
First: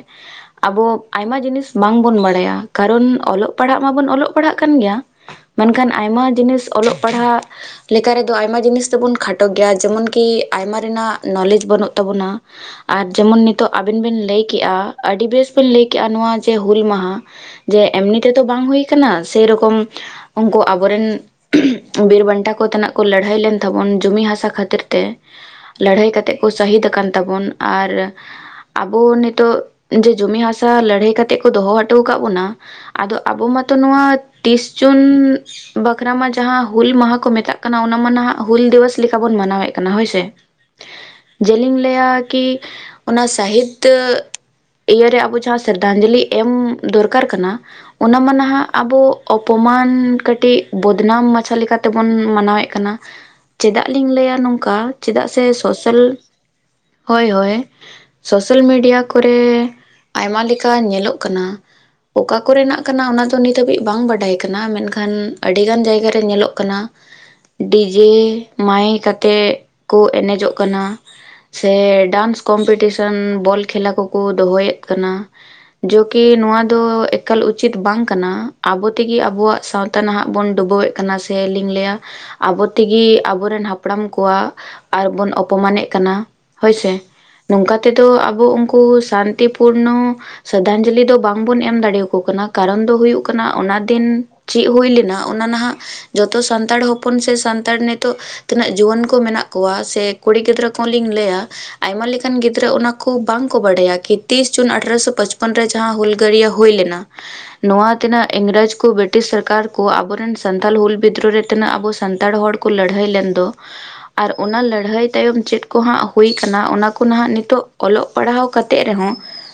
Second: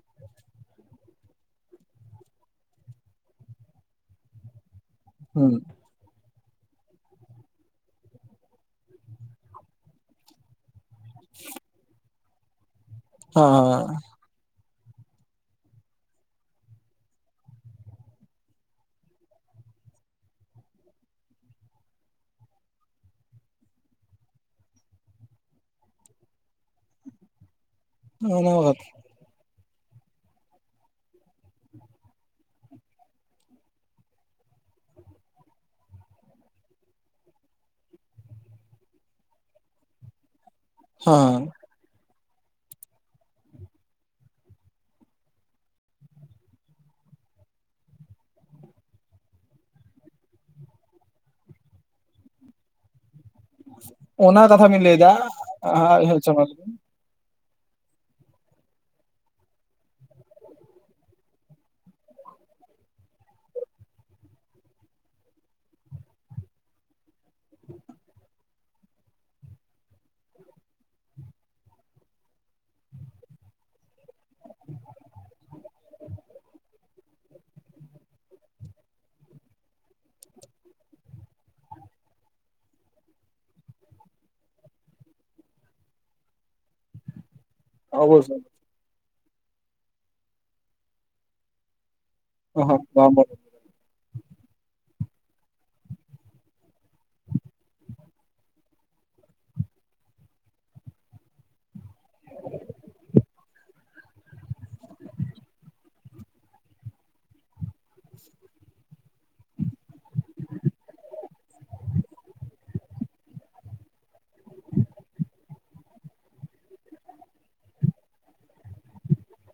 ᱟᱵᱚ ᱟᱭᱢᱟ ᱡᱤᱱᱤᱥ ᱵᱟᱝᱵᱚᱱ ᱰᱟᱲᱟᱭᱟ ᱠᱟᱨᱚᱱ ᱚᱞᱚᱜ ᱯᱟᱲᱦᱟᱜ ᱢᱟᱵᱚᱱ ᱚᱞᱚᱜ ᱯᱟᱲᱦᱟᱜ ᱠᱟᱱ ᱜᱮᱭᱟ ᱦᱩᱸ᱾ ᱠᱷᱟᱱ ᱟᱭᱢᱟ ᱡᱤᱱᱤᱥ ᱚᱞᱚᱜ ᱯᱟᱲᱦᱟᱣ ᱞᱮᱠᱟ ᱨᱮᱫᱚ ᱟᱭᱢᱟ ᱡᱤᱱᱤᱥ ᱫᱚᱵᱚᱱ ᱠᱷᱟᱴᱚ ᱜᱮᱭᱟ ᱡᱮᱢᱚᱱ ᱠᱤ ᱟᱭᱢᱟ ᱨᱮᱱᱟᱜ ᱱᱚᱞᱮᱡ ᱵᱟᱹᱱᱩᱜ ᱛᱟᱵᱚᱱᱟ ᱟᱨ ᱡᱮᱢᱚᱱ ᱦᱮᱸ ᱱᱤᱛᱚᱜ ᱟᱵᱤᱱ ᱵᱤᱱ ᱞᱟᱹᱭ ᱠᱮᱜᱼᱟ ᱟᱹᱰᱤ ᱵᱮᱥ ᱵᱤᱱ ᱞᱟᱹᱭ ᱠᱮᱜᱼᱟ ᱱᱚᱣᱟ ᱡᱮ ᱦᱩᱞ ᱢᱟᱦᱟ ᱡᱮ ᱮᱢᱱᱤ ᱛᱮᱫᱚ ᱵᱟᱝ ᱦᱩᱭ ᱟᱠᱟᱱᱟ ᱥᱮᱨᱚᱠᱚᱢ ᱩᱱᱠᱩ ᱟᱵᱚᱨᱮᱱ, ᱵᱤᱨ ᱵᱟᱱᱴᱟ ᱠᱚᱛᱮᱱᱟᱜ ᱠᱚ ᱞᱟᱹᱲᱦᱟᱹᱭ ᱞᱮᱱ ᱛᱟᱵᱚᱱ ᱡᱩᱢᱤ ᱦᱟᱥᱟ ᱠᱷᱟᱹᱛᱤᱨ ᱛᱮ ᱾ ᱞᱟᱹᱲᱦᱟᱹᱭ ᱠᱟᱛᱮᱜ ᱠᱚ ᱥᱟᱹᱦᱤᱫ ᱟᱠᱟᱱ ᱛᱟᱵᱚᱱ ᱟᱨ ᱦᱮᱸ ᱚᱱᱟ ᱟᱵᱚ ᱱᱤᱛᱚᱜ, ᱡᱮ ᱡᱩᱢᱤ ᱦᱟᱥᱟ ᱞᱟᱹᱲᱦᱟᱹᱭ ᱠᱟᱛᱮᱜ ᱠᱚ ᱫᱚᱦᱚ ᱦᱚᱴᱚ ᱟᱠᱟᱫ ᱵᱚᱱᱟ, ᱟᱫᱚ ᱟᱵᱚ ᱢᱟᱛᱚ ᱱᱚᱣᱟ ᱛᱤᱥ ᱡᱩᱱ, ᱵᱟᱠᱷᱨᱟ ᱢᱟ ᱡᱟᱦᱟᱸ ᱦᱩᱞ ᱢᱟᱦᱟ ᱠᱚ ᱢᱮᱛᱟᱜ ᱠᱟᱱᱟ ᱚᱱᱟ ᱢᱟ ᱱᱷᱟᱜ ᱦᱩᱞ ᱫᱤᱵᱚᱥ ᱞᱮᱠᱟ ᱵᱚᱱ ᱢᱟᱱᱟᱣᱮᱫ ᱠᱟᱱᱟ ᱦᱳᱭᱥᱮ, ᱦᱮᱸ ᱡᱮᱞᱤᱧ ᱞᱟᱹᱭᱟ ᱠᱤ ᱚᱱᱟ ᱥᱟᱹᱦᱤᱫᱽ ᱤᱭᱟᱹᱨᱮ ᱟᱵᱚ ᱡᱟᱦᱟᱸ ᱥᱨᱽᱫᱧᱡᱚᱞᱤ ᱮᱢ ᱫᱚᱨᱠᱟᱨ ᱠᱟᱱᱟ, ᱚᱱᱟ ᱢᱟ ᱱᱷᱟᱜ ᱟᱵᱚ ᱚᱯᱚᱢᱟᱱ ᱠᱟᱹᱴᱤᱡ ᱵᱚᱫᱱᱟᱢ ᱢᱟᱪᱷᱟ ᱞᱮᱠᱟ ᱛᱮᱵᱚᱱ ᱢᱟᱱᱟᱣᱮᱫ ᱠᱟᱱᱟ ᱾ [inaudible] ᱪᱮᱫᱟᱜ ᱞᱤᱧ ᱞᱟᱹᱭᱟ ᱚᱱᱟ ᱠᱟᱛᱷᱟ ᱱᱚᱝᱠᱟ ᱵᱤᱱ ᱞᱟᱹᱭ ᱮᱫᱟ ᱪᱮᱫᱟᱜ ᱥᱮ ᱥᱳᱥᱟᱞ ᱟᱪᱪᱷᱟ ᱢᱟ ᱞᱟᱹᱭ ᱵᱤᱱ ᱦᱳᱭ ᱦᱳᱭ, ᱥᱳᱥᱟᱞ ᱢᱤᱰᱤᱭᱟ ᱠᱚᱨᱮ ᱟᱭᱢᱟ ᱞᱮᱠᱟ ᱧᱮᱞᱚᱜ ᱠᱟᱱᱟ ᱾ ᱚᱠᱟ ᱠᱚᱨᱮᱱᱟᱜ ᱠᱟᱱᱟ ᱚᱱᱟ ᱫᱚ ᱱᱤᱛ ᱦᱟᱹᱵᱤᱡ ᱵᱟᱝ ᱵᱟᱰᱟᱭ ᱠᱟᱱᱟ ᱢᱮᱱᱠᱷᱟᱱ ᱟᱹᱰᱤ ᱜᱟᱱ ᱡᱟᱭᱜᱟ ᱨᱮ ᱧᱮᱞᱚᱜ ᱠᱟᱱᱟ ᱾ [inaudible] ᱰᱤᱡᱮ ᱢᱟᱭᱮᱠ ᱟᱛᱮᱫ ᱠᱚ ᱮᱱᱮᱡᱚᱜ ᱠᱟᱱᱟ ᱾ ᱥᱮ ᱰᱟᱱᱥ ᱠᱚᱢᱯᱤᱴᱤᱥᱮᱱ ᱵᱚᱞ ᱠᱷᱮᱞᱟ ᱠᱚ ᱠᱚ ᱫᱚᱦᱚᱭᱮᱫ ᱠᱟᱱᱟ ᱾ ᱡᱳᱠᱤ ᱱᱚᱣᱟ ᱫᱚ ᱮᱠᱟᱞ ᱩᱪᱤᱛ ᱵᱟᱝ ᱠᱟᱱᱟ ᱟᱵᱚ ᱛᱮ ᱜᱮ ᱟᱵᱚᱣᱟᱜ ᱥᱟᱶ ᱛᱟ ᱱᱷᱟᱜ ᱵᱚᱱ ᱰᱩᱵᱟᱹᱣᱮᱫ ᱠᱟᱱᱟ ᱥᱮ ᱞᱤᱧ ᱞᱟᱹᱭᱟ ᱟᱵᱚ ᱛᱮ ᱜᱮ ᱟᱵᱚᱨᱮᱱ ᱦᱟᱯᱲᱟᱢ ᱠᱚᱣᱟᱜ, ᱟᱨ ᱵᱚᱱ ᱚᱯᱚᱢᱟᱱᱮᱫ ᱠᱟᱱᱟ ᱦᱳᱭᱥᱮ ᱱᱚᱝᱠᱟ ᱛᱮ ᱫᱚ ᱚᱵᱚᱥᱥᱳᱭ ᱟᱵᱚ ᱩᱱᱠᱩ ᱥᱟᱱ ᱛᱤ ᱯᱩᱨᱱᱚ ᱥᱨᱟᱫᱷᱟᱧᱡᱚᱞᱤ ᱫᱚ ᱵᱟᱝ ᱵᱚᱱ ᱮᱢ ᱫᱟᱲᱮᱭᱟᱠᱚ, ᱠᱚ ᱠᱟᱱᱟ ᱠᱟᱨᱚᱱ ᱫᱚ ᱦᱩᱭᱩᱜ ᱠᱟᱱᱟ ᱚᱱᱟ ᱫᱤᱱ ᱪᱮᱫ ᱦᱩᱭ ᱞᱮᱱᱟ ᱚᱱᱟ ᱱᱷᱟᱜ ᱡᱚᱛᱚ ᱥᱟᱱᱛᱟᱲ ᱦᱚᱯᱚᱱ ᱥᱮ ᱥᱟᱱᱛᱟᱲ ᱱᱤᱛᱚᱜ ᱛᱤᱱᱟᱹᱜ ᱡᱩᱣᱟᱹᱱ ᱠᱚ ᱢᱮᱱᱟᱜ, ᱠᱚᱣᱟ ᱥᱮ ᱠᱩᱲᱤ ᱜᱤᱫᱽᱨᱟᱹ ᱠᱚ ᱦᱚᱸ ᱞᱤᱧ ᱞᱟᱹᱭᱟ, ᱟᱭᱢᱟ ᱞᱮᱠᱟᱱ ᱜᱤᱫᱽᱨᱟᱹ ᱚᱱᱟ ᱠᱚ ᱵᱟᱝᱠᱚ ᱵᱟᱰᱟᱭᱟ ᱠᱤ ᱛᱤᱥ ᱡᱩᱱ ᱟᱴᱷᱨᱚᱥᱚ ᱯᱚᱪᱯᱚᱱ ᱨᱮ ᱡᱟᱦᱟᱸ ᱦᱩᱞᱜᱟᱹᱨᱤᱭᱟᱹ ᱦᱩᱭ ᱞᱮᱱᱟ ᱾ [inaudible] ᱱᱚᱣᱟ ᱛᱤᱱᱟᱹᱜ ᱤᱝᱨᱮᱡᱽ ᱠᱚ ᱵᱨᱤᱴᱤᱥ ᱥᱚᱨᱠᱟᱨ ᱠᱚ ᱟᱵᱚᱨᱮᱱ ᱥᱟᱱᱛᱟᱲ ᱦᱩᱞ ᱵᱤᱫᱨᱳ ᱨᱮ ᱛᱤᱱᱟᱹᱜ ᱟᱵᱚ ᱥᱟᱱᱛᱟᱲ ᱦᱚᱲ, ᱠᱚ ᱞᱟᱹᱲᱦᱟᱹᱭ ᱞᱮᱱ ᱫᱚ ᱟᱨ ᱚᱱᱟ ᱞᱟᱹᱲᱦᱟᱹᱭ ᱛᱟᱭᱚᱢ ᱪᱮᱫ, ᱠᱚ ᱦᱟᱸᱜ ᱦᱩᱭ ᱟᱠᱟᱱᱟ ᱚᱱᱟ ᱠᱚ ᱱᱷᱟᱜ ᱱᱤᱛᱚᱜ ᱚᱞᱚᱜ ᱯᱟᱲᱦᱟᱣ ᱠᱟᱛᱮᱜ ᱨᱮ ᱦᱚᱸ,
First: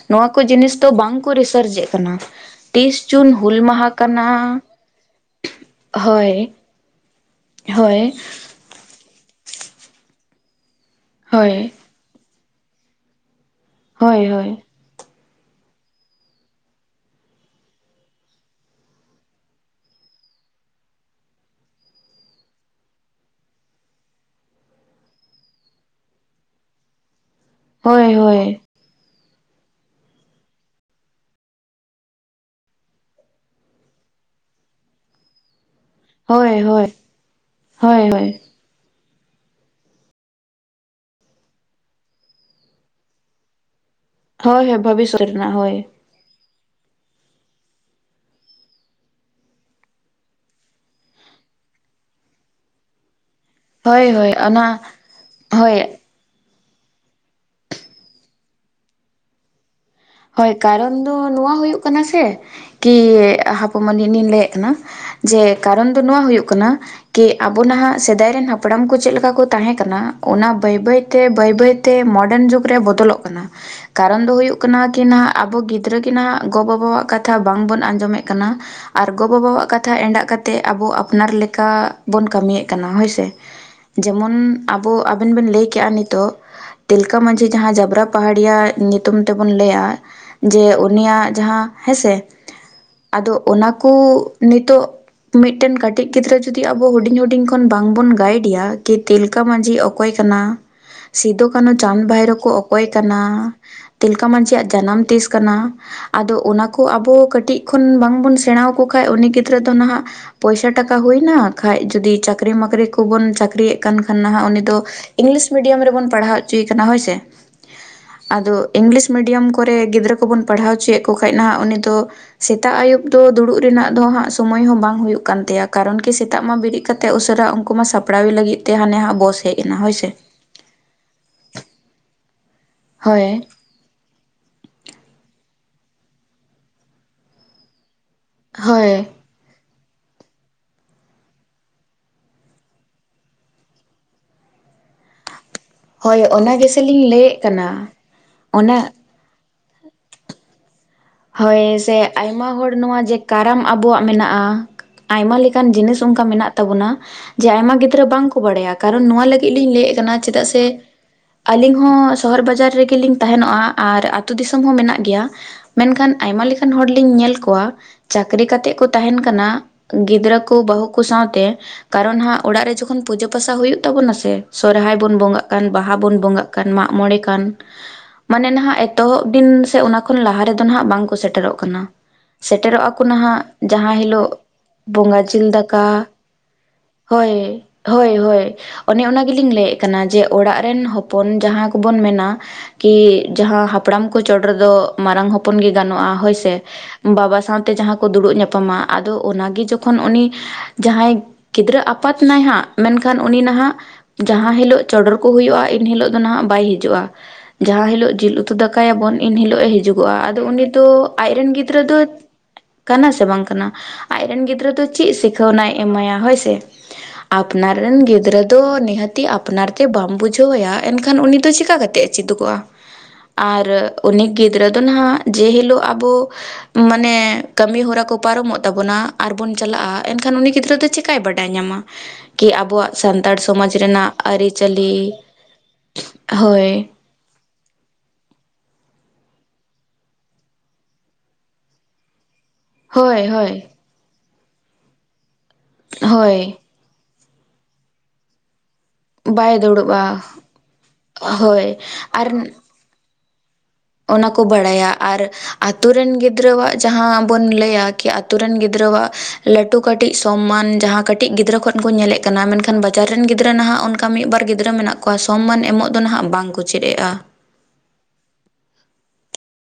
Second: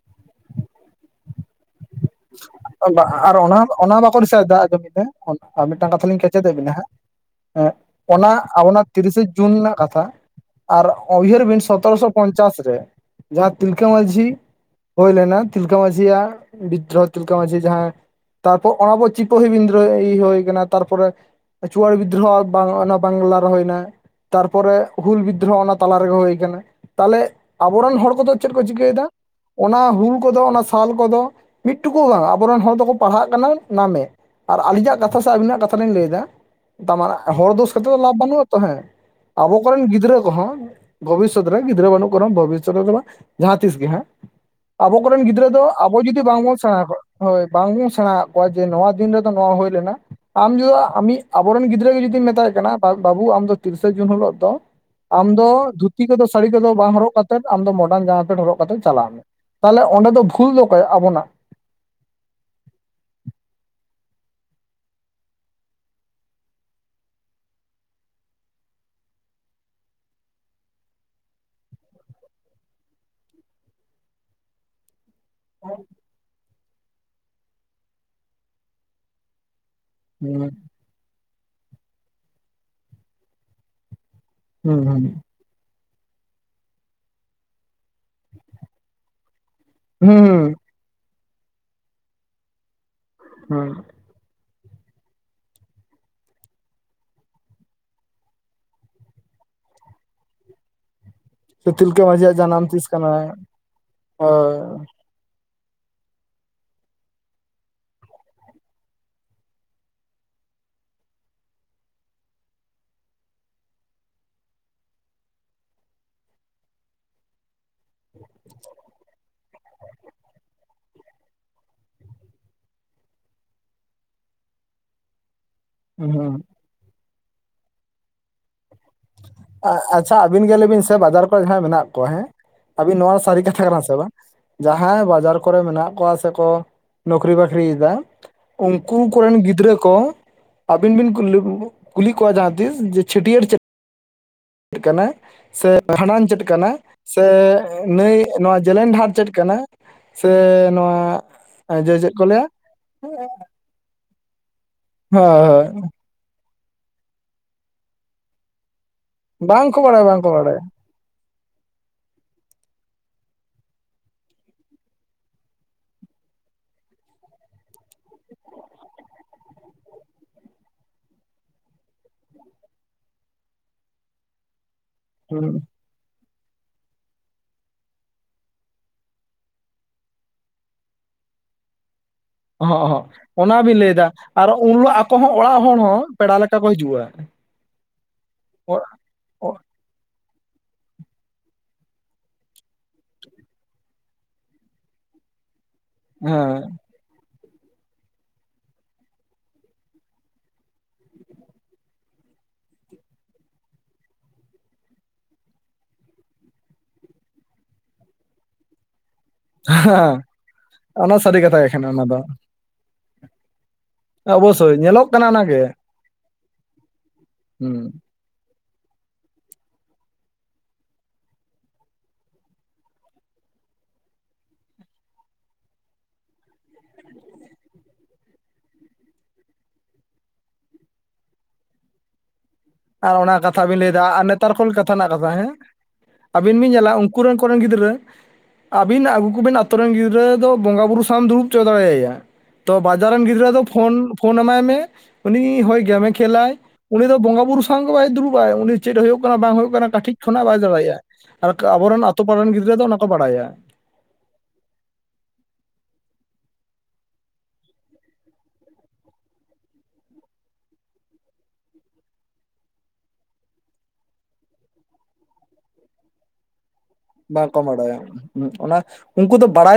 ᱱᱚᱣᱟ ᱠᱚ ᱡᱤᱱᱤᱥ ᱫᱚ ᱵᱟᱝ ᱠᱚ ᱨᱤᱥᱟᱨᱪ ᱮᱫ ᱠᱟᱱᱟ ᱛᱤᱥ ᱡᱩᱱ ᱟᱨ ᱦᱩᱞ ᱚᱱᱟ ᱢᱟᱦᱟ ᱚᱱᱟ ᱵᱟᱠᱚ ᱠᱟᱱᱟ᱾ ᱫᱤᱥᱟᱹᱭ ᱫᱟ ᱟᱸᱡᱚᱢ ᱵᱤᱱ ᱦᱚᱭ ᱦᱮᱸ ᱚᱱᱟ ᱟᱵᱚᱱᱟᱜ ᱛᱤᱨᱤᱥᱮ ᱡᱩᱱ ᱨᱮᱱᱟᱜ ᱠᱟᱛᱷᱟ ᱟᱨ ᱩᱭᱦᱟᱹᱨ ᱵᱤᱱ ᱥᱚᱛᱚᱨᱚᱥᱚ ᱯᱚᱧᱪᱟᱥ ᱨᱮ ᱡᱟᱦᱟᱸ ᱛᱤᱞᱠᱟᱹ ᱢᱟᱺᱡᱷᱤ ᱦᱩᱭ ᱞᱮᱱᱟ ᱛᱤᱞᱠᱟᱹ ᱢᱟᱺᱡᱷᱤᱭᱟᱜ ᱛᱤᱞᱠᱟᱹ ᱢᱟᱹᱡᱷᱤ ᱡᱟᱦᱟᱸᱭ ᱛᱟᱨᱯᱚᱨ ᱚᱱᱟ ᱯᱚᱨ ᱪᱤᱯᱚᱦᱤ ᱵᱤᱱᱫᱨᱳᱦᱤ ᱦᱩᱭ ᱟᱠᱟᱱᱟ ᱛᱟᱨᱯᱚᱨᱮ, ᱪᱩᱣᱟᱲ ᱵᱤᱫᱽᱫᱨᱳ ᱦᱚᱸ ᱵᱟᱝ ᱚᱱᱟ ᱵᱟᱝᱞᱟ ᱨᱮ ᱦᱩᱭ ᱮᱱᱟ ᱾ ᱛᱟᱨᱯᱚᱨᱮ ᱦᱩᱞ ᱵᱤᱫᱽᱫᱨᱳᱦᱚᱸ ᱚᱱᱟ ᱛᱟᱞᱟ ᱨᱮᱜᱮ ᱦᱩᱭ ᱟᱠᱟᱱᱟ ᱾ ᱛᱟᱦᱚᱞᱮ ᱟᱵᱚᱨᱮᱱ ᱦᱚᱲ ᱠᱚ ᱫᱚ ᱪᱮᱫ ᱠᱚ ᱪᱤᱠᱟᱹᱭᱮᱫᱟ ᱚᱱᱟ ᱦᱩᱞ ᱠᱚ ᱫᱚ ᱚᱱᱟ ᱥᱟᱞ ᱠᱚ ᱫᱚ, ᱢᱤᱫᱴᱩᱠᱩ ᱦᱚᱸ ᱵᱟᱝ ᱟᱵᱚᱨᱮᱱ ᱦᱚᱲ ᱫᱚ ᱠᱚ ᱯᱟᱲᱦᱟᱜ ᱠᱟᱱᱟ ᱱᱟᱢᱮ ᱟᱨ ᱟᱹᱞᱤᱧᱟᱜ ᱠᱟᱛᱷᱟ ᱥᱮ ᱟᱹᱵᱤᱱᱟᱜ ᱠᱟᱛᱷᱟ ᱞᱤᱧ ᱞᱟᱹᱭ ᱫᱟ ᱫᱟ ᱛᱟᱢᱟᱱᱮ ᱦᱚᱲ ᱫᱳᱥ ᱠᱟᱛᱮᱫ ᱫᱚ ᱞᱟᱵᱷ ᱵᱟᱹᱱᱩᱜ ᱟᱛᱚ ᱦᱮᱸ ᱟᱵᱚ ᱠᱚ ᱨᱮᱱ ᱜᱤᱫᱽᱨᱟᱹ ᱠᱚ ᱦᱚᱸ, ᱵᱷᱚᱵᱤᱥᱥᱚᱛ ᱨᱮ ᱜᱤᱫᱽᱨᱟᱹ ᱵᱟᱹᱱᱩᱜ ᱠᱚ ᱨᱮ ᱦᱚ ᱵᱷᱚᱵᱤᱥᱚᱛ ᱨᱮ ᱫᱚ ᱵᱟᱝ ᱡᱟᱦᱟᱸ ᱛᱤᱥ ᱜᱮ ᱦᱟᱸᱜ ᱟᱵᱚ ᱠᱚ ᱨᱮᱱ ᱜᱤᱫᱽᱨᱟᱹ ᱫᱚ ᱟᱵᱚ ᱡᱩᱫᱤ ᱵᱟᱝᱵᱚᱱ ᱥᱮᱲᱟ ᱟᱠᱚᱣᱟ ᱦᱚᱭ ᱵᱟᱝᱵᱚᱱ ᱥᱮᱬᱟ ᱟᱫ ᱠᱚᱣᱟ ᱡᱮ ᱱᱚᱣᱟ ᱫᱤᱱ ᱨᱮ ᱫᱚ ᱱᱚᱣᱟ ᱦᱩᱭ ᱞᱮᱱᱟ ᱾ ᱟᱢ ᱡᱩᱫᱤ ᱟᱹᱢᱤᱡ ᱟᱵᱚᱨᱮᱱ ᱜᱤᱫᱽᱨᱟᱹ ᱜᱮ ᱡᱩᱫᱤᱢ ᱢᱮᱛᱟᱭ ᱠᱟᱱᱟ ᱵᱟ ᱵᱟᱹᱵᱩ ᱟᱢ ᱫᱚ, ᱛᱤᱨᱤᱥᱟ ᱡᱩᱱ ᱦᱤᱞᱚᱜ ᱫᱚ ᱟᱢ ᱫᱚ ᱫᱷᱩ ᱛᱤ ᱠᱚ ᱫᱚ ᱥᱟᱹᱲᱤ ᱠᱚ ᱫᱚ ᱵᱟᱝ ᱦᱚᱨᱚᱜ ᱠᱟᱛᱮᱫ ᱟᱢ ᱫᱚ ᱢᱚᱰᱟᱨᱱ ᱡᱟᱢᱟ ᱯᱮᱱᱴ ᱦᱚᱨᱚᱜ ᱠᱟᱛᱮ ᱪᱟᱞᱟᱜ ᱢᱮ ᱾ ᱛᱟᱦᱚᱞᱮ ᱚᱸᱰᱮ ᱫᱚ ᱦᱳᱭ ᱵᱷᱩᱞ ᱫᱚ ᱚᱠᱚᱭᱟᱜ ᱠᱟᱨᱚᱱ ᱟᱵᱚᱱᱟᱜ ᱫᱚ ᱾ ᱱᱚᱣᱟ ᱦᱩᱭᱩᱜ ᱠᱟᱱᱟ ᱥᱮ ᱠᱤ ᱦᱟᱯᱩ ᱢᱟᱞᱤᱱᱤᱧ ᱞᱟᱹᱭᱮᱫ ᱠᱟᱱᱟ᱾ ᱡᱮ ᱠᱟᱨᱚᱱ ᱫᱚ ᱱᱚᱣᱟ ᱦᱩᱭᱩᱜ ᱠᱟᱱᱟ᱾ ᱠᱤ ᱟᱵᱚ ᱱᱟᱦᱟᱸᱜ ᱥᱮᱫᱟᱭ ᱨᱮᱱ ᱦᱟᱯᱲᱟᱢ ᱠᱚ ᱪᱮᱫ ᱞᱮᱠᱟ ᱠᱚ ᱛᱟᱦᱮᱸ ᱠᱟᱱᱟ ᱚᱱᱟ ᱵᱟᱹᱭ ᱵᱟᱹᱭ ᱛᱮ ᱵᱟᱹᱭ ᱵᱟᱹᱭ ᱛᱮ ᱢᱚᱰᱟᱱ ᱡᱩᱜᱽ ᱨᱮ ᱵᱚᱫᱚᱞᱚᱜ ᱠᱟᱱᱟ ᱠᱟᱨᱚᱱ ᱫᱚ ᱦᱩᱭᱩᱜ ᱠᱟᱱᱟ᱾ ᱠᱤ ᱱᱟᱜ ᱟᱵᱚ ᱜᱤᱫᱽᱨᱟᱹ ᱠᱤ ᱱᱟᱜ ᱜᱚᱼ ᱵᱟᱵᱟᱣᱟᱜ ᱠᱟᱛᱷᱟ ᱵᱟᱝᱵᱚᱱ ᱟᱸᱡᱚᱢᱮᱫ ᱠᱟᱱᱟ ᱟᱨ ᱜᱚᱼᱵᱟᱵᱟᱣᱟᱜ ᱠᱟ ᱛᱷᱟ ᱮᱸᱰᱟᱜ ᱦᱩᱸ ᱠᱟᱛᱮᱜ ᱟᱵᱚ ᱟᱯᱱᱟᱨ ᱞᱮᱠᱟ ᱵᱚᱱ ᱠᱟᱹᱢᱤᱭᱮᱫ ᱠᱟᱱᱟ ᱦᱳᱭᱥᱮ ᱡᱮᱢᱚᱱ ᱦᱩᱸ ᱟᱵᱚ ᱦᱩᱸ ᱟᱵᱮᱱ ᱵᱮᱱ ᱞᱟᱹᱭᱠᱮᱜᱼᱟ ᱱᱤᱛᱚᱜ ᱛᱤᱞᱠᱟᱹ ᱢᱟᱹᱡᱷᱤ ᱡᱟᱦᱟᱸ ᱡᱟᱵᱨᱟ ᱯᱟᱦᱟᱲᱤᱭᱟ ᱧᱩᱛᱩᱢ ᱛᱮ ᱵᱚ ᱵᱚᱱ ᱞᱟᱹᱭᱟ ᱡᱮ ᱦᱩᱸ ᱩᱱᱤᱭᱟᱜ ᱡᱟᱦᱟᱸ ᱦᱮᱸᱥᱮ ᱟᱫᱚ ᱚᱱᱟ ᱠᱩ ᱱᱤᱛᱳᱜ ᱢᱤᱫᱴᱮᱱ ᱠᱟᱹᱴᱤᱡ ᱜᱤᱫᱽᱨᱟᱹ ᱡᱩᱫᱤ ᱟᱵᱚ ᱦᱩᱰᱤᱧ ᱦᱩᱰᱤᱧ ᱠᱷᱚᱱ ᱵᱟᱝ ᱵᱚᱱ ᱜᱟᱭᱤᱰᱮᱭᱟ ᱠᱤ ᱛᱤᱞᱠᱟᱹ ᱢᱟᱹᱡᱷᱤ ᱚᱠᱚᱭ ᱠᱟᱱᱟ᱾ [inaudible] ᱥᱤᱫᱩ ᱠᱟᱹᱱᱩ ᱦᱩᱸ ᱛᱤᱞᱠᱟᱹ ᱪᱟᱸᱫᱽ ᱢᱟᱹᱡᱷᱤᱭᱟᱜ ᱵᱷᱟᱭᱨᱳ ᱠᱚ ᱡᱟᱱᱟᱢ ᱚᱠᱚᱭ ᱛᱤᱥ ᱠᱟᱱᱟ, ᱛᱤᱞᱠᱟᱹ ᱦᱳᱭ ᱢᱟᱡᱷᱤᱭᱟᱜ ᱡᱟᱱᱟᱢ ᱛᱤᱥ ᱠᱟᱱᱟ? ᱟᱫᱚ ᱚᱱᱟ ᱠᱚ ᱟᱵᱚ ᱠᱟᱹᱴᱤᱡ ᱠᱷᱚᱱ ᱵᱟᱝᱵᱚᱱ ᱥᱮᱬᱟᱣ ᱠᱚ ᱠᱷᱟᱡ ᱩᱱᱤ ᱜᱤᱫᱽᱨᱟᱹ ᱫᱚ ᱱᱟᱦᱟᱸᱜ ᱯᱚᱭᱥᱟ ᱴᱟᱠᱟ ᱦᱩᱭᱱᱟ ᱠᱷᱟᱡ ᱡᱩᱫᱤ ᱪᱟᱠᱨᱤ ᱢᱟᱠᱨᱤ ᱠᱚ ᱵᱚᱱ ᱪᱟᱠᱨᱤᱭᱮᱫ ᱠᱟᱱ ᱠᱷᱟᱱ ᱱᱟᱦᱟᱸᱜ ᱩᱱᱤ ᱫᱚ ᱤᱝᱞᱤᱥ ᱢᱤᱰᱤᱭᱟᱢ ᱨᱮ ᱵᱚᱱ ᱯᱟᱲᱦᱟᱣ ᱦᱚᱪᱚᱭᱮ ᱠᱟᱱᱟ ᱦᱳᱭᱥᱮ ᱟᱫᱚ ᱤᱝᱞᱤᱥ ᱢᱤᱰᱤᱭᱟᱢ ᱠᱚ ᱨᱮ ᱜᱤᱫᱽᱨᱟᱹ ᱠᱚᱵᱚᱱ ᱯᱟᱲᱦᱟᱣ ᱦᱚᱪᱚᱭᱮᱫ ᱠᱚ ᱠᱷᱟᱡ ᱱᱟᱦᱟᱸᱜ ᱩᱱᱤ ᱫᱚ ᱥᱮᱛᱟᱜ ᱟᱹᱭᱩᱵ ᱫᱚ ᱫᱩᱲᱩᱵ ᱨᱮᱱᱟᱜ ᱫᱚ ᱦᱟᱸᱜ ᱥᱚᱢᱚᱭ ᱦᱚᱸ ᱵᱟᱝ ᱦᱩᱭᱩᱜ ᱠᱟᱱ ᱛᱟᱭᱟ᱾ ᱠᱟᱨᱚᱱ ᱠᱤ ᱦᱩᱸ ᱥᱮᱛᱟᱜ ᱢᱟ ᱵᱤᱨᱮᱫ ᱠᱟᱛᱮ ᱩᱥᱟᱹᱨᱟ ᱩᱱᱠᱩ ᱢᱟ ᱥᱟᱯᱲᱟᱣ ᱞᱟᱹᱜᱤᱫ ᱛᱮ ᱦᱟᱱᱮ ᱦᱟᱸᱯ ᱟᱪᱪᱷᱟ ᱟᱹᱵᱤᱱ ᱜᱮ ᱞᱟᱹᱭ ᱵᱤᱱ ᱥᱮ ᱵᱟᱡᱟᱨ ᱠᱚ ᱨᱮ ᱡᱟᱦᱟᱸᱭ ᱢᱮᱱᱟᱜ ᱠᱚᱣᱟ ᱦᱮᱸ ᱟᱹᱵᱤᱱ ᱱᱚᱣᱟ ᱥᱟᱹᱨᱤ ᱦᱳᱭ ᱠᱟᱛᱷᱟ ᱠᱟᱱᱟ ᱥᱮ ᱵᱟᱝ? ᱡᱟᱦᱟᱸᱭ ᱵᱟᱡᱟᱨ ᱠᱚᱨᱮ ᱢᱮᱱᱟᱜ ᱠᱚᱣᱟ ᱥᱮᱠᱚ ᱱᱚᱠᱨᱤ ᱵᱟᱹᱠᱨᱤᱭᱮᱫᱟ᱾ ᱦᱳᱭ ᱩᱱᱠᱩ ᱠᱚᱨᱮᱱ ᱜᱤᱫᱽᱨᱟᱹ ᱠᱚ ᱟᱹᱵᱤᱱ ᱵᱤᱱ [unintelligible] ᱠᱩᱞᱤ ᱠᱚᱣᱟ ᱡᱟᱦᱟᱸ ᱛᱤᱥ ᱡᱮ ᱪᱷᱟᱹᱴᱭᱟᱹᱨ ᱪᱮᱫ [unintelligible] ᱠᱟᱱᱟ᱾ ᱥᱮ ᱦᱳᱭ ᱵᱷᱟᱸᱰᱟᱱ ᱪᱮᱫ ᱚᱱᱟ ᱠᱟᱱᱟ ᱜᱮᱥᱮᱞᱤᱧ ᱥᱮ ᱞᱟᱹᱭᱮᱫ ᱠᱟᱱᱟ ᱱᱟᱹᱭ ᱱᱚᱣᱟ ᱚᱱᱟ ᱡᱮᱞᱮᱧ ᱰᱟᱦᱟᱨ ᱪᱮᱫ ᱠᱟᱱᱟ? ᱥᱮ ᱱᱚᱣᱟ ᱦᱳᱭ ᱡᱮ ᱥᱮ ᱪᱮᱫ ᱠᱚ ᱞᱟᱹᱭᱟ ᱟᱭᱢᱟ ᱦᱚᱲ ᱱᱚᱣᱟ ᱡᱮ ᱠᱟᱨᱟᱢ ᱟᱵᱚᱣᱟᱜ ᱢᱮᱱᱟᱜᱼᱟ ᱦᱳᱭ ᱟᱭᱢᱟ ᱦᱳᱭ ᱞᱮᱠᱟᱱ ᱡᱤᱱᱤᱥ ᱚᱝᱠᱟ ᱢᱮᱱᱟᱜ ᱛᱟᱵᱚᱱᱟ ᱡᱮ ᱟᱭᱢᱟ ᱜᱤᱫᱽᱨᱟᱹ ᱵᱟᱝᱠᱚ ᱵᱟᱲᱟᱭᱟ᱾ ᱠᱟᱨᱚᱱ ᱱᱚᱣᱟ ᱞᱟᱹᱜᱤᱫ ᱞᱤᱧ ᱵᱟᱝᱠᱚ ᱞᱟᱹᱭᱮᱫ ᱵᱟᱲᱟᱭᱟ ᱠᱟᱱᱟ ᱵᱟᱝᱠᱚ ᱪᱮᱫᱟᱜ ᱵᱟᱲᱟᱭᱟ ᱥᱮ ᱟᱹᱞᱤᱧ ᱦᱚᱸ ᱥᱚᱦᱚᱨ ᱵᱟᱡᱟᱨ ᱨᱮᱜᱮᱞᱤᱧ ᱛᱟᱦᱮᱱᱚᱜᱼᱟ ᱟᱨ ᱟᱹᱛᱩ ᱫᱤᱥᱚᱢ ᱦᱚᱸ ᱢᱮᱱᱟᱜ ᱜᱮᱭᱟ᱾ ᱢᱮᱱᱠᱷᱟᱱ ᱟᱭᱢᱟ ᱞᱮᱠᱟᱱ ᱦᱚᱲᱞᱤᱧ ᱧᱮᱞ ᱠᱚᱣᱟ᱾ ᱪᱟᱹᱠᱨᱤ ᱠᱟᱛᱮᱜ ᱠᱚ ᱛᱟᱦᱮᱱ ᱠᱟᱱᱟ ᱜᱤᱫᱽᱨᱟᱹ ᱠᱚ ᱵᱟᱹᱦᱩ ᱠᱚ ᱥᱟᱶᱛᱮ ᱠᱟᱨᱚᱱ ᱦᱟᱸᱜ ᱚᱲᱟᱜ ᱨᱮ ᱡᱚᱠᱷᱚᱱ ᱯᱩᱡᱟᱹ ᱯᱟᱥᱟ ᱦᱩᱭᱩᱜ ᱛᱟᱵᱚᱱᱟ ᱥᱮ ᱥᱚᱨᱦᱟᱭ ᱵᱚᱱ ᱵᱚᱸᱜᱟᱜ ᱦᱩᱸ ᱠᱟᱱ ᱵᱟᱦᱟ ᱵᱚᱱ ᱵᱚᱸᱜᱟᱜ ᱠᱟᱱ ᱢᱟᱜ ᱢᱚᱬᱮ ᱠᱟᱱ ᱢᱟᱱᱮ ᱱᱟᱦᱟᱸᱜ ᱮᱛᱚᱦᱚᱵ ᱫᱤᱱ ᱥᱮ ᱚᱱᱟ ᱠᱷᱚᱱ ᱞᱟᱦᱟ ᱨᱮ ᱚ ᱱᱟᱦᱟᱸᱜ ᱵᱟᱝᱠᱚ ᱥᱮᱴᱮᱨᱚᱜ ᱠᱟᱱᱟ᱾ ᱚᱦᱚᱸ ᱥᱮᱴᱮᱨᱚᱜ ᱟᱠᱚ ᱚᱦᱚᱸ ᱱᱟᱦᱟᱸᱜ ᱚᱱᱟ ᱵᱤᱱ ᱡᱟᱦᱟᱸ ᱞᱟᱹᱭᱫᱟ ᱦᱤᱞᱳᱜ ᱟᱨᱚ ᱩᱱ ᱦᱤᱞᱳᱜ ᱟᱠᱚ ᱵᱚᱸᱜᱟ ᱦᱚᱸ ᱡᱤᱞ ᱚᱲᱟᱜ ᱦᱚᱲ ᱦᱚᱸ ᱫᱟᱠᱟ ᱯᱮᱲᱟ ᱞᱮᱠᱟ ᱠᱚ ᱦᱤᱡᱩᱜᱼᱟ ᱦᱳᱭ ᱦᱳᱭ ᱦᱳᱭ ᱚ- ᱚᱱᱮ ᱚᱱᱟ ᱜᱮᱞᱤᱧ ᱚ- ᱞᱟᱹᱭᱮᱫ ᱠᱟᱱᱟ ᱡᱮ ᱚᱲᱟᱜ ᱨᱮᱱ ᱦᱚᱯᱚᱱ ᱡᱟᱦᱟᱸ ᱠᱚᱵᱚᱱ ᱢᱮᱱᱟ᱾ ᱠᱤ ᱡᱟᱦᱟᱸ ᱦᱟᱯᱲᱟᱢ ᱠᱚ ᱪᱚᱰᱚᱨ ᱫᱚ ᱢᱟᱨᱟᱝ ᱦᱚᱯᱚᱱ ᱜᱮ ᱜᱟᱱᱚᱜᱼᱟ ᱦᱳᱭᱥᱮ ᱦᱮᱸ ᱵᱟᱵᱟ ᱥᱟᱶᱛᱮ ᱡᱟᱦᱟᱸ ᱠᱚ ᱫᱩᱲᱩᱵ ᱧᱟᱯᱟᱢᱟ ᱟᱫᱚ ᱚᱱᱟᱜᱮ ᱡᱚᱠᱷᱚᱱ ᱩᱱᱤ ᱡᱟᱦᱟᱸᱭ ᱜᱤᱫᱽᱨᱟᱹ ᱟᱯᱟᱛ ᱱᱟᱭ ᱦᱟᱸᱜ ᱢᱮᱱᱠᱷᱟᱱ ᱩᱱᱤ ᱱᱟᱦᱟᱸᱜ ᱡᱟᱦᱟᱸ ᱦᱤᱞᱳᱜ ᱪᱚᱰᱚᱨ ᱠᱚ ᱦᱩᱭᱩᱜᱼᱟ ᱤᱱ ᱦᱤᱞᱳᱜ ᱫᱚ ᱱᱟᱦᱟᱸᱜ ᱵᱟᱭ ᱦᱤᱡᱩᱜᱼᱟ ᱡᱟᱦᱟᱸ ᱦᱤᱞᱳᱜ ᱡᱤᱞ ᱩᱛᱩ ᱩᱛᱩ ᱫᱟᱠᱟᱭᱟᱵᱚᱱ ᱮᱱᱦᱤᱞᱳᱜ ᱮ ᱦᱤᱡᱩᱜᱚᱜᱼᱟ ᱦᱮᱸ ᱟᱫᱚ ᱩᱱᱤ ᱫᱚ ᱚᱱᱟ ᱟᱡ ᱥᱟᱹᱨᱤ ᱨᱮᱱ ᱠᱟᱛᱷᱟ ᱜᱮ ᱜᱤᱫᱽᱨᱟᱹ ᱠᱟᱱᱟ ᱫᱚ ᱚᱱᱟ ᱠᱟᱱᱟ ᱥᱮ ᱵᱟᱝ ᱠᱟᱱᱟ ᱟᱡᱨᱮᱱ ᱜᱤᱫᱽᱨᱟᱹ ᱚᱵᱚᱥᱥᱳᱭ ᱫᱚ ᱧᱮᱞᱚᱜ ᱪᱮᱫ ᱠᱟᱱᱟ ᱥᱤᱠᱷᱟᱹᱣᱱᱟᱭ ᱚᱱᱟᱜᱮ ᱮᱢᱟᱭᱟ ᱦᱳᱭᱥᱮ᱾ ᱟᱯᱱᱟᱨ ᱦᱩᱸ ᱨᱮᱱ ᱜᱤᱫᱽᱨᱟᱹ ᱫᱚ ᱱᱤᱦᱟᱹᱛᱤ ᱟᱯᱱᱟᱨ ᱛᱮ ᱵᱟᱢ ᱵᱩᱡᱷᱟᱹᱣ ᱮᱭᱟ ᱮᱱᱠᱷᱟᱱ ᱩᱱᱤ ᱫᱚ ᱪᱤᱠᱟ ᱠᱟᱛᱮᱫ ᱮ ᱪᱮᱫᱚᱜᱚᱜᱼᱟ᱾ ᱟᱨ ᱩᱱᱤ ᱜᱤᱫᱽᱨᱟᱹ ᱫᱚ ᱱᱟᱸᱜ ᱡᱮᱦᱤᱞᱳᱜ ᱟᱵᱚ ᱢᱟᱱᱮ ᱠᱟᱹᱢᱤᱦᱚᱨᱟ ᱠᱚ ᱯᱟᱨᱚᱢᱚᱜ ᱛᱟᱵᱳᱱᱟ ᱟᱨᱵᱚᱱ ᱪᱟᱞᱟᱜᱼᱟ ᱮᱱᱠᱷᱟᱱ ᱩᱱᱤ ᱜᱤᱫᱽᱨᱟᱹ ᱫᱚ ᱪᱮᱫ ᱠᱟᱭ ᱵᱟᱰᱟᱭ ᱧᱟᱢᱟ ᱠᱤ ᱟᱵᱚᱣᱟᱜ ᱟᱨ ᱚᱱᱟ ᱥᱟᱱᱛᱟᱲ ᱠᱟᱛᱷᱟ ᱥᱚᱢᱟᱡᱽ ᱵᱤᱱ ᱞᱟᱹᱭᱫᱟ ᱨᱮᱱᱟᱜ ᱟᱨ ᱱᱮᱛᱟᱨ ᱠᱷᱚᱱ ᱟᱹᱨᱤᱪᱟᱹᱞᱤ ᱠᱟᱛᱷᱟ ᱨᱮᱱᱟᱜ ᱠᱟᱛᱷᱟ ᱦᱮᱸ ᱟᱵᱤᱱ ᱦᱳᱭ ᱵᱤᱱ ᱧᱮᱞᱟ ᱩᱝ ᱠᱩ ᱠᱚᱨᱮᱱ ᱜᱤᱫᱽᱨᱟᱹ ᱟᱹᱵᱤᱱ ᱟᱹᱜᱩ ᱠᱚᱵᱤᱱ ᱟᱛᱳ ᱨᱮᱱ ᱜᱤᱫᱽᱨᱟᱹ ᱫᱚ ᱵᱚᱸᱜᱟ ᱵᱩᱨᱩ ᱥᱟᱢ ᱫᱩᱲᱩᱵ ᱦᱚᱪᱚ ᱫᱟᱲᱮᱭᱟᱭᱟ, ᱛᱚ ᱵᱟᱡᱟᱨ ᱦᱳᱭ ᱨᱮᱱ ᱦᱳᱭ ᱜᱤᱫᱽᱨᱟᱹ ᱫᱚ ᱯᱷᱳᱱ ᱯᱷᱳᱱ ᱮᱢᱟᱭ ᱢᱮ ᱩᱱᱤ ᱦᱳᱭ ᱜᱮᱢᱮ ᱦᱳᱭ ᱠᱷᱮᱞᱟᱭ ᱩᱱᱤ ᱫᱚ ᱵᱚᱸᱜᱟ ᱵᱩᱨᱩ ᱥᱟᱝ ᱜᱮ ᱵᱟᱭ ᱫᱩᱲᱩᱵᱟᱭ ᱩᱱᱤ ᱪᱮᱫ ᱦᱩᱭᱩᱜ ᱠᱟᱱᱟ ᱵᱟᱭ ᱵᱟᱝ ᱦᱩᱭᱩᱜ ᱠᱟᱱᱟ ᱫᱩᱲᱩᱵᱼᱟ ᱠᱟᱹᱴᱤᱡ ᱠᱷᱚᱱᱟᱜ ᱵᱟᱭ ᱫᱟᱲᱮᱭᱟᱜᱼᱟ, ᱟᱨ ᱦᱳᱭ ᱟᱵᱚᱨᱮᱱ ᱟᱛᱳ ᱟᱨ ᱯᱟᱲᱟ ᱨᱮᱱ ᱜᱤᱫᱽᱨᱟᱹ ᱫᱚ ᱚᱱᱟ ᱠᱚ ᱵᱟᱲᱟᱭᱟ᱾ ᱚᱱᱟ ᱠᱚ ᱵᱟᱲᱟᱭᱟ ᱟᱨ ᱟᱛᱳ ᱨᱮᱱ ᱜᱤᱫᱽᱨᱟᱹᱣᱟᱜ ᱡᱟᱦᱟᱸ ᱵᱚᱱ ᱞᱟᱹᱭᱟ ᱠᱤ ᱟᱹᱛᱩ ᱨᱮᱱ ᱜᱤᱫᱽᱨᱟᱹᱣᱟᱜ ᱞᱟᱹᱴᱩ ᱠᱟᱹᱴᱤᱡ ᱥᱚᱢᱢᱟᱱ ᱡᱟᱦᱟᱸ ᱠᱟᱹᱴᱤᱡ ᱜᱤᱫᱽᱨᱟᱹ ᱠᱷᱚᱱ ᱠᱚ ᱧᱮᱞᱮᱜ ᱠᱟᱱᱟ ᱢᱮᱱᱠᱷᱟᱱ ᱵᱟᱡᱟᱨ ᱨᱮᱱ ᱜᱤᱫᱽᱨᱟᱹ ᱱᱟᱦᱟᱸᱜ ᱚᱱ ᱠᱟ ᱢᱤᱫ ᱵᱟᱨ ᱜᱤᱫᱽᱨᱟᱹ ᱢᱮᱱᱟᱜ ᱠᱚᱣᱟ ᱥᱚᱢᱢᱟᱱ ᱮᱢᱚᱜ ᱫᱚ ᱱᱟᱦᱟᱜ ᱵᱟᱝ ᱠᱚ ᱪᱮᱫ ᱮᱜᱼᱟ᱾ ᱵᱟᱝᱠᱚ ᱵᱟᱲᱟᱭᱟ ᱚᱱᱟ ᱩᱱᱠᱩ ᱫᱚ ᱵᱟᱲᱟᱭ